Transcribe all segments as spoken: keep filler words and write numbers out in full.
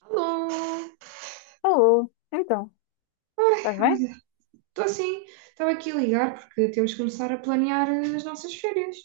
Alô! Alô, então, estás bem? Olha, estou assim, estava aqui a ligar porque temos que começar a planear as nossas férias.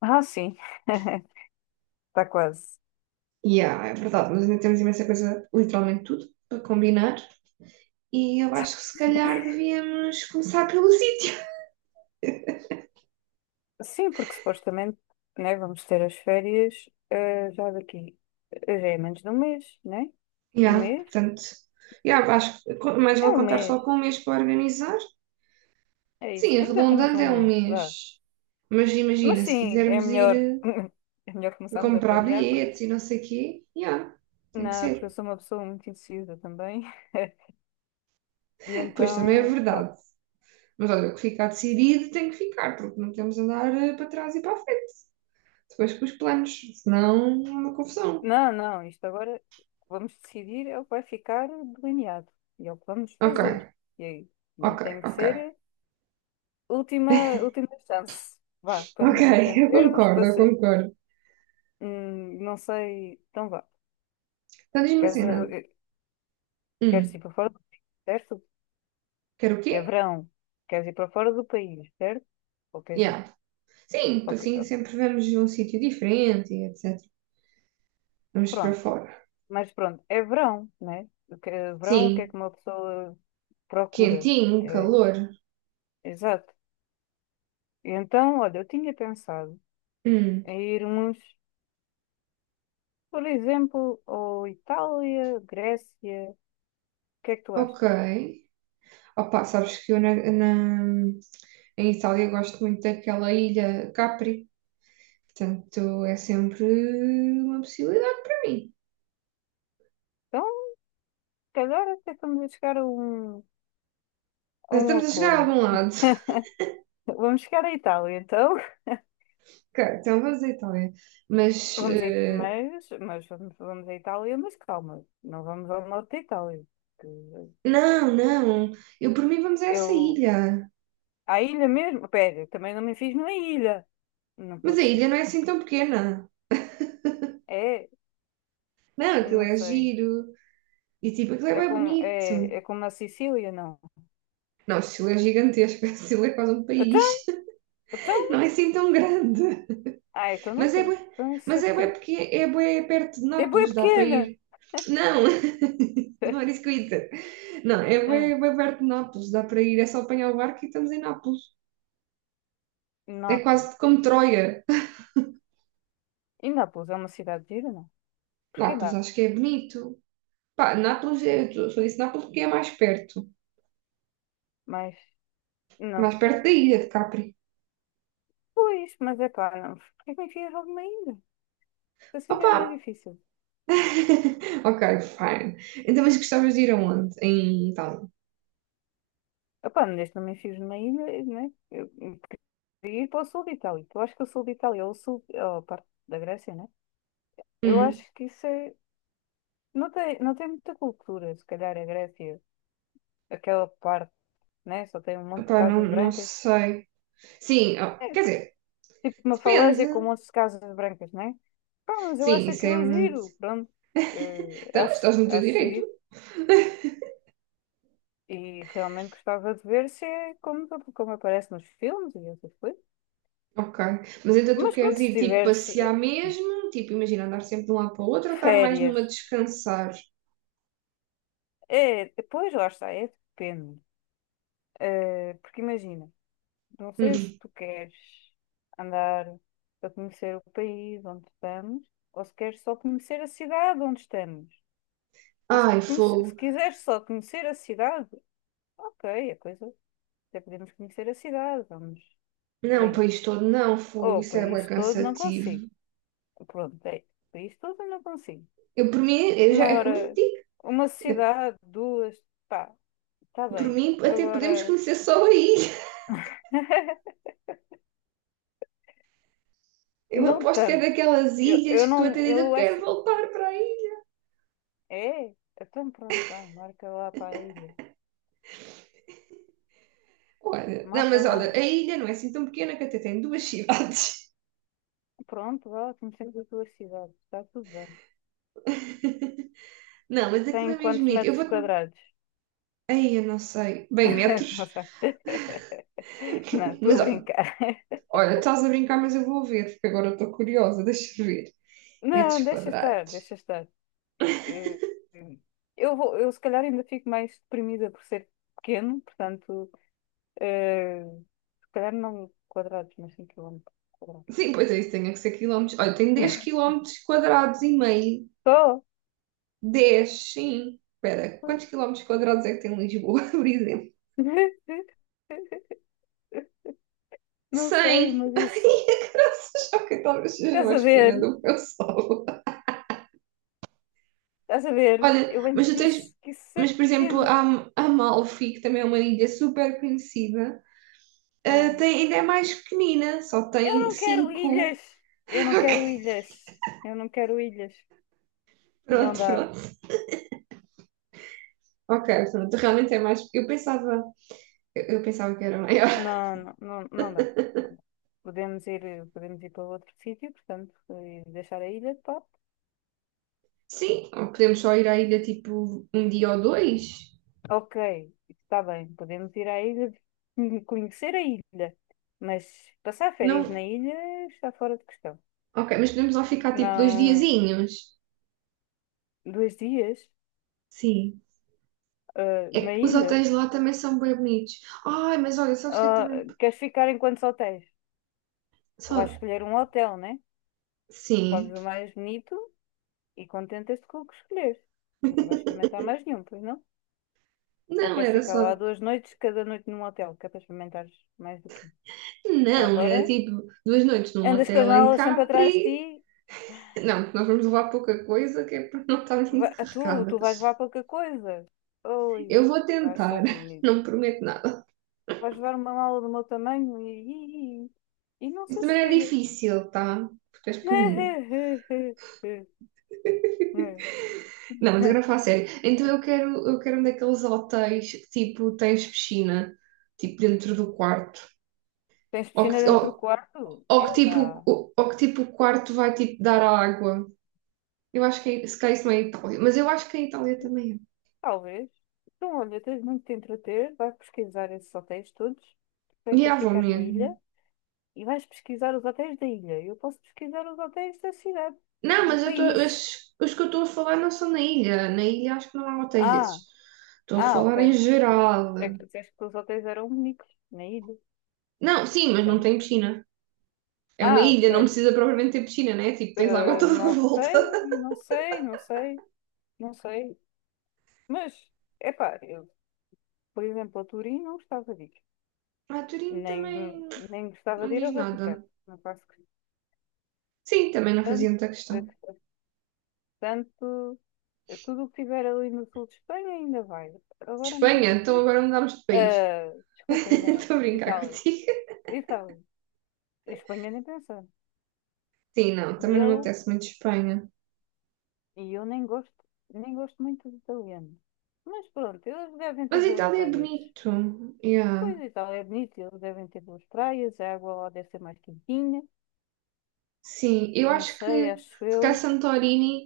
Ah, sim, está quase. Yeah, é verdade, mas ainda temos imensa coisa, literalmente tudo, para combinar. E eu acho que se calhar devíamos começar pelo sítio. Sim, porque supostamente, né, vamos ter as férias, eh, já daqui, eh, já é menos de um mês, né? Um Yeah, mês? portanto, yeah, acho que co- mais É vale um contar mês, só com um mês para organizar. é isso, Sim, ainda temos arredondando um é um mês, vá. mês. Mas Mas imagina, se sim, é quisermos ir melhor, eh, é melhor a começarmos a comprar planear, bilhetes porque, e não sei o quê, yeah, tem que não, porque eu ser. sou uma pessoa muito indecisa também, e Pois também é então, pronto. verdade. Mas olha, o que ficar decidido tem que ficar, porque não podemos andar eh, para trás e para a frente. Depois com os planos, senão é uma confusão. Não, não, isto agora vamos decidir é o que vai ficar delineado e é o que vamos Ok, fazer. E aí, e ok, tem que ok. ser última, última chance. Vá, para Ok, nos eu entendermos, concordo, para eu ser, concordo. hum, não sei, então vá. Então diz-me Queres, assim, não? eh, queres Hum, ir para fora do país, certo? quer o quê? É verão. Queres ir para fora do país, certo? Ou queres ir- Yeah. Sim, ok. assim sempre vamos a um sítio diferente e etcétera. Vamos para Pronto. fora. Mas pronto, é verão, né? O que- Verão, o que é Sim, que uma pessoa procura? quentinho, É, calor. exato. Então, olha, eu tinha pensado Hum, a irmos, por exemplo, ao Itália, Grécia. O que é que tu achas? ok. Opa, sabes que eu na, na- em Itália gosto muito daquela ilha Capri. Portanto, é sempre uma possibilidade para mim. Então, se calhar até estamos a chegar a um, a Já um estamos a chegar a acordo. algum lado. Vamos chegar à Itália, então. Ok, então vamos à Itália. Mas, Vamos a, It- eh, mas, mas vamos, vamos à Itália, mas calma, não vamos ao norte da Itália. Que não, não. Eu por mim vamos a essa Eu, ilha. à ilha mesmo? Pera, também não me fiz numa ilha. Não Mas a pode ilha ser. não é assim tão pequena. É, Não, aquilo não é sei. giro. E tipo, aquilo é É bem como, é, é bonito. como na Sicília, não. Não, Chile é gigantesco. Chile é quase um Então, país. então, Não é assim tão grande. ah, então não Mas é quero. bué, Então isso é mas é bué pequeno. porque é bué perto de É bué Nápoles, dá para pequena! ir. Não, não é isso que eu ia dizer. Não, é Hum, bem, bem perto de Nápoles, dá para ir, é só apanhar o barco e estamos em Nápoles. É Nápoles. quase como Troia. E Nápoles é uma cidade gira, não? Porque Nápoles dá, acho que é bonito. Pá, Nápoles, é- eu só disse Nápoles porque é mais perto. mas não Mais perto da sei. ilha de Capri. Pois, mas é pá, não. Porquê que me enfias logo numa ilha? Assim já é mais Opa! difícil. Ok, fine. Então, mas gostavas de ir aonde? Em Itália? Epá, não deixe-me enfios numa ilha, né? Eu eu queria ir para o sul de Itália. Eu acho que o sul de Itália, ou o sul, ou a parte da Grécia, né? Eu Hum, acho que isso é. Não tem, não tem muita cultura, se calhar a Grécia, aquela parte, né? Só tem um monte de opá, não, casas não brancas. sei. Sim, ó, É quer que- dizer, tipo uma falésia com um depende. monte de casas brancas, né? Pá, mas eu Sim, acho isso é aquilo muito. giro, pronto. Eh, Então, mas acho, estás no teu acho direito. giro. E realmente gostava de ver se é como, como aparece nos filmes e essas coisas. Ok. Mas então tu Mas queres pronto, se ir tipo tiveres passear eh, mesmo? Tipo, imagina andar sempre de um lado para o outro ou estar mais férias, numa descansar? é, depois lá está, é depende. Eh, porque imagina, não sei se Hum. tu queres andar a conhecer o país onde estamos, ou se queres só conhecer a cidade onde estamos. Porque se, Ai, conhece- se fogo. quiseres só conhecer a cidade, ok, a coisa. Até podemos conhecer a cidade, vamos. Por Não, o aí. país todo não, fogo. Ou o Isso é bem país todo não consigo. cansativo. Pronto, é. O país todo não consigo. Eu, por mim, eu já, Uma é como eu te hora, digo. uma é- sociedade, duas, pá, está por bem. mim, até podemos Agora, conhecer só aí. Eu não aposto que é tanto. daquelas Eu, ilhas eu que tu até não, dizes, eu eu quero acho. voltar para aí. É, então pronto, vá, marca lá para a ilha. Olha, não, Marca mas lá. olha, a ilha não é assim tão pequena que até tem duas cidades. Pronto, vá, conhecemos a tua cidade. Está tudo bem. Não, mas aquilo é Tem mesmo quantos bonito. Eu metros vou-te. quadrados? Ai, eu não sei. Bem, Não metros. sei. Não, estou Mas a brincar. olha, estás a brincar, mas eu vou ver, porque agora estou curiosa, deixa eu ver. Metros Não, deixa estar, quadrados. deixa estar. eh, eu vou, eu se calhar ainda fico mais deprimida por ser pequeno, portanto, eh, se calhar não quadrados, mas cinco quilómetros quadrados. Sim, pois é isso, tem que ser quilómetros. Olha, tem dez quilómetros quadrados e meio. Só? Dez, sim. Espera, Pois. quantos quilómetros quadrados é que tem Lisboa, por exemplo? Não sei, Cem. mas isso. Ai, graças a que talvez seja Estás a mais ver? pequena do que eu sou. Estás a ver? Olha, Eu bem mas tu te tens... disse que isso é Mas, por exemplo, pequeno. a Am- Amalfi, que também é uma ilha super conhecida, ah, Ah. tem, ainda é mais pequenina, só Eu tem não quero cinco. ilhas! Eu não quero ilhas! Eu não quero ilhas! Não Pronto, dá. pronto. Ok, pronto, realmente é mais. Eu pensava, eu, eu pensava que era maior. Não, não, não, não dá. Podemos ir, podemos ir para outro sítio, portanto, e deixar a ilha de pá. Sim, ou podemos só ir à ilha tipo um dia ou dois? Ok, está bem. Podemos ir à ilha, conhecer a ilha, mas passar férias Não, na ilha está fora de questão. ok, mas podemos lá ficar tipo dois Não, diazinhos. dois dias, Sim. ah, É na que os ilha. hotéis lá também são bem bonitos. Ai, mas olha, sabes o que é que Ah, também. queres ficar em quantos hotéis? Vais Só. escolher um hotel, né? Escolhes Sim. o mais bonito e contentas-te com o que escolheres. Não vais experimentar mais nenhum, pois não? Ou Não, queres era ficar lá só. duas noites, cada noite num hotel, que é para experimentares mais do que um. Já Não, era agora, tipo duas noites num andas com as hotel em malas sempre atrás de ti. Capri. Não, porque nós vamos levar pouca coisa que é para não estarmos Va- muito a tu, tu vais carregadas. levar qualquer coisa. Oi, Eu vou vai ser tentar, bonito. não prometo nada. Vais levar uma mala do meu tamanho e, e, e não Isso sei se também é chega. difícil, tá? Porque és pequenina. Não, mas agora falo a sério. Então eu quero, eu quero um daqueles hotéis que tipo tens piscina, tipo dentro do quarto. Tens Ou piscina que, ou, dentro do quarto? ou É, que tipo, dá. ou, ou que tipo o quarto vai tipo dar à água. Eu acho que é- se calhar isso não é em Itália, mas eu acho que em Itália também Talvez. Então, olha, tens muito de te entreter. Vais pesquisar esses hotéis todos. Tu é. é que E ah, queres vou ficar na ilha mesmo. e vais pesquisar os hotéis da ilha. Eu posso pesquisar os hotéis da cidade, Não, do mas eu tô, país. os, os que eu estou a falar não são na ilha. Na ilha acho que não há hotéis Ah! desses. Estou a Ah, ok. falar em geral. É que disseste que os hotéis eram únicos na ilha. Não, sim, mas não Portanto. tem piscina. É uma Ah, ilha, ok. não precisa propriamente ter piscina, né? Tipo, tens água Eh, toda a Não volta. sei, não sei, não sei, não sei. Mas, epá, eu, por exemplo, a Turim não gostava de ir. Ah, Turim Nem, também nem gostava não de me ir diz ao Vaticano. nada. Não faço Sim, também não fazia questão. muita questão. Portanto, eh, tudo o que tiver ali no sul de Espanha ainda vai. Agora mais Espanha, do que então isso. agora mudámos de país. Ah, desculpa, enganei. Estou a brincar Itália. contigo. Itália. Espanha nem pensar. Sim, não, E também não me eu apetece muito Espanha. E eu nem gosto, nem gosto muito de italiano. Mas pronto, eles devem ter Mas boas Itália é praias. bonito. Pois Yeah. Itália é bonito, eles devem ter boas praias, a água lá deve ser mais quentinha. Sim, eu Não acho sei, que acho se calhar eu. Santorini.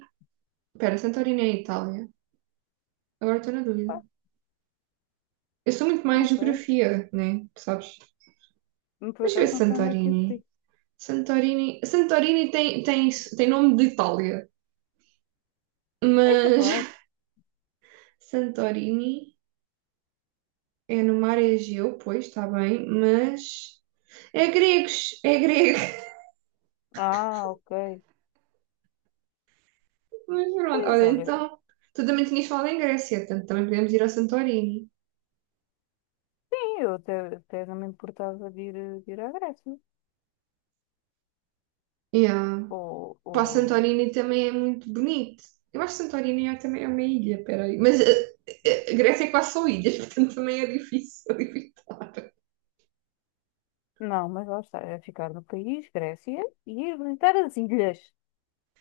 Espera, Santorini é Itália. Agora estou na dúvida. Pá, Eu sou muito não mais sei. geografia, né? Tu sabes? Por Deixa eu ver acaso se não sei onde é que isso Santorini. fica. Santorini. Santorini tem, tem, tem nome de Itália. É Mas capaz. Santorini é no mar é Egeu, pois está bem, mas é gregos, é grego. Ah, ok. Mas pronto, Pois olha, olha, então tu também tinhas falado em Grécia, portanto também podemos ir ao Santorini. sim, eu até, até não me importava de ir, eh, de ir à Grécia. Yeah. Ou, Pá, ou... Santorini também é muito bonito. Eu acho que Santorini é, também é uma ilha, peraí. Mas eh, eh, eh, Grécia é quase só ilhas, portanto também é difícil evitar. Não, mas lá está, é ficar no país, Grécia, e ir visitar as ilhas.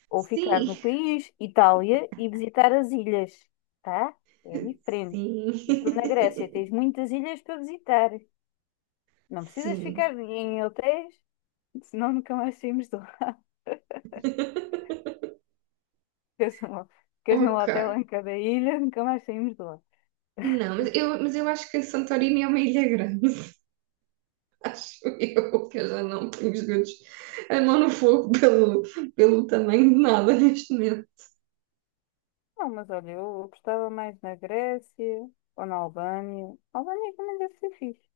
Ou ficar Sim, no país, Itália, e visitar as ilhas, tá? É diferente. E tu sim, na Grécia tens muitas ilhas para visitar. Não precisas sim. ficar em hotéis, senão nunca mais saímos de lá. Ficas num ficas num Ok. hotel em cada ilha, nunca mais saímos de lá. Não, mas eu, mas eu acho que Santorini é uma ilha grande. Acho eu, que eu já não tenho os dedos a mão no fogo pelo, pelo tamanho de nada neste momento. Não, mas olha, eu gostava mais na Grécia ou na Albânia. A Albânia também deve ser fixe.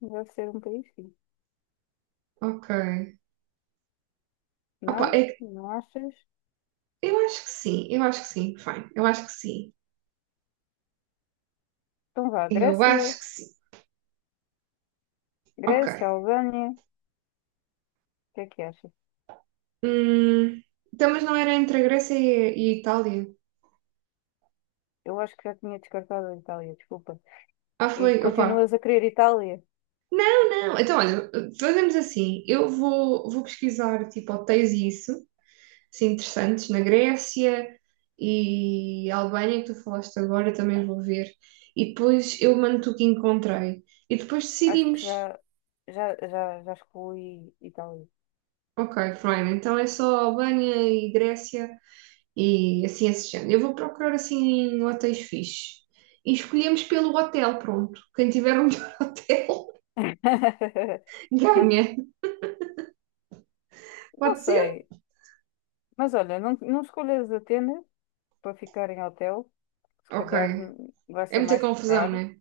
Deve ser um país fixe. Ok. Opa, Não? é que- Não achas? eu acho que sim, eu acho que sim, fine, eu acho que sim, Então vá, eu Grécia, acho que sim. Ok. Grécia, Albânia. O que é que achas? Hum, então, mas não era entre a Grécia e, e a Itália? Eu acho que já tinha descartado a Itália, desculpa. Ah, E foi, opa. continuas a querer Itália? Não, então olha, fazemos assim, eu vou, vou pesquisar tipo hotéis e isso. Assim, interessantes na Grécia e a Albânia, que tu falaste agora, também vou ver. E depois eu mando-te o que encontrei. E depois Acho que decidimos. já, já, já, já excluí Itália. Ok, Brian, então é só Albânia e Grécia e assim esse género. Eu vou procurar assim hotéis fixes. E escolhemos pelo hotel, pronto. Quem tiver um hotel ganha. Não Pode ser? sei. Mas olha, não, não escolhas Atenas para ficar em hotel. Se Ok. calhar hum, vai É ser muita mais confusão, caro né?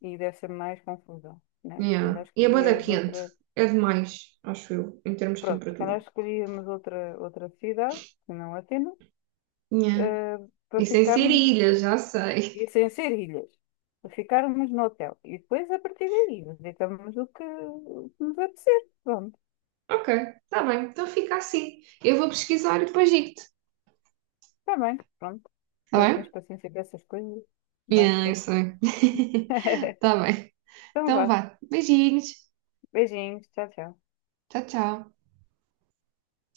e deve ser mais confusão, né? Se calhar Yeah. E a bada escolhias quente. outra... É demais, acho eu, em termos de Pronto, se calhar temperatura. escolhíamos outra, outra cidade, que não Atenas, Yeah. eh, para Isso é em ficarmos Serilha, já sei. e sem ser ilhas, ficarmos no hotel. E depois, a partir daí, visitamos o que o que nos apetecer. Pronto, Ok, tá bem, então fica assim. Eu vou pesquisar e depois digo-te, está bem, pronto. tá Espero que tens bem? paciência com essas coisas. Vai, Yeah, eu força. sei. Tá bem. Então Então vá. vá. Beijinhos. Beijinhos. Tchau, tchau. Tchau, tchau.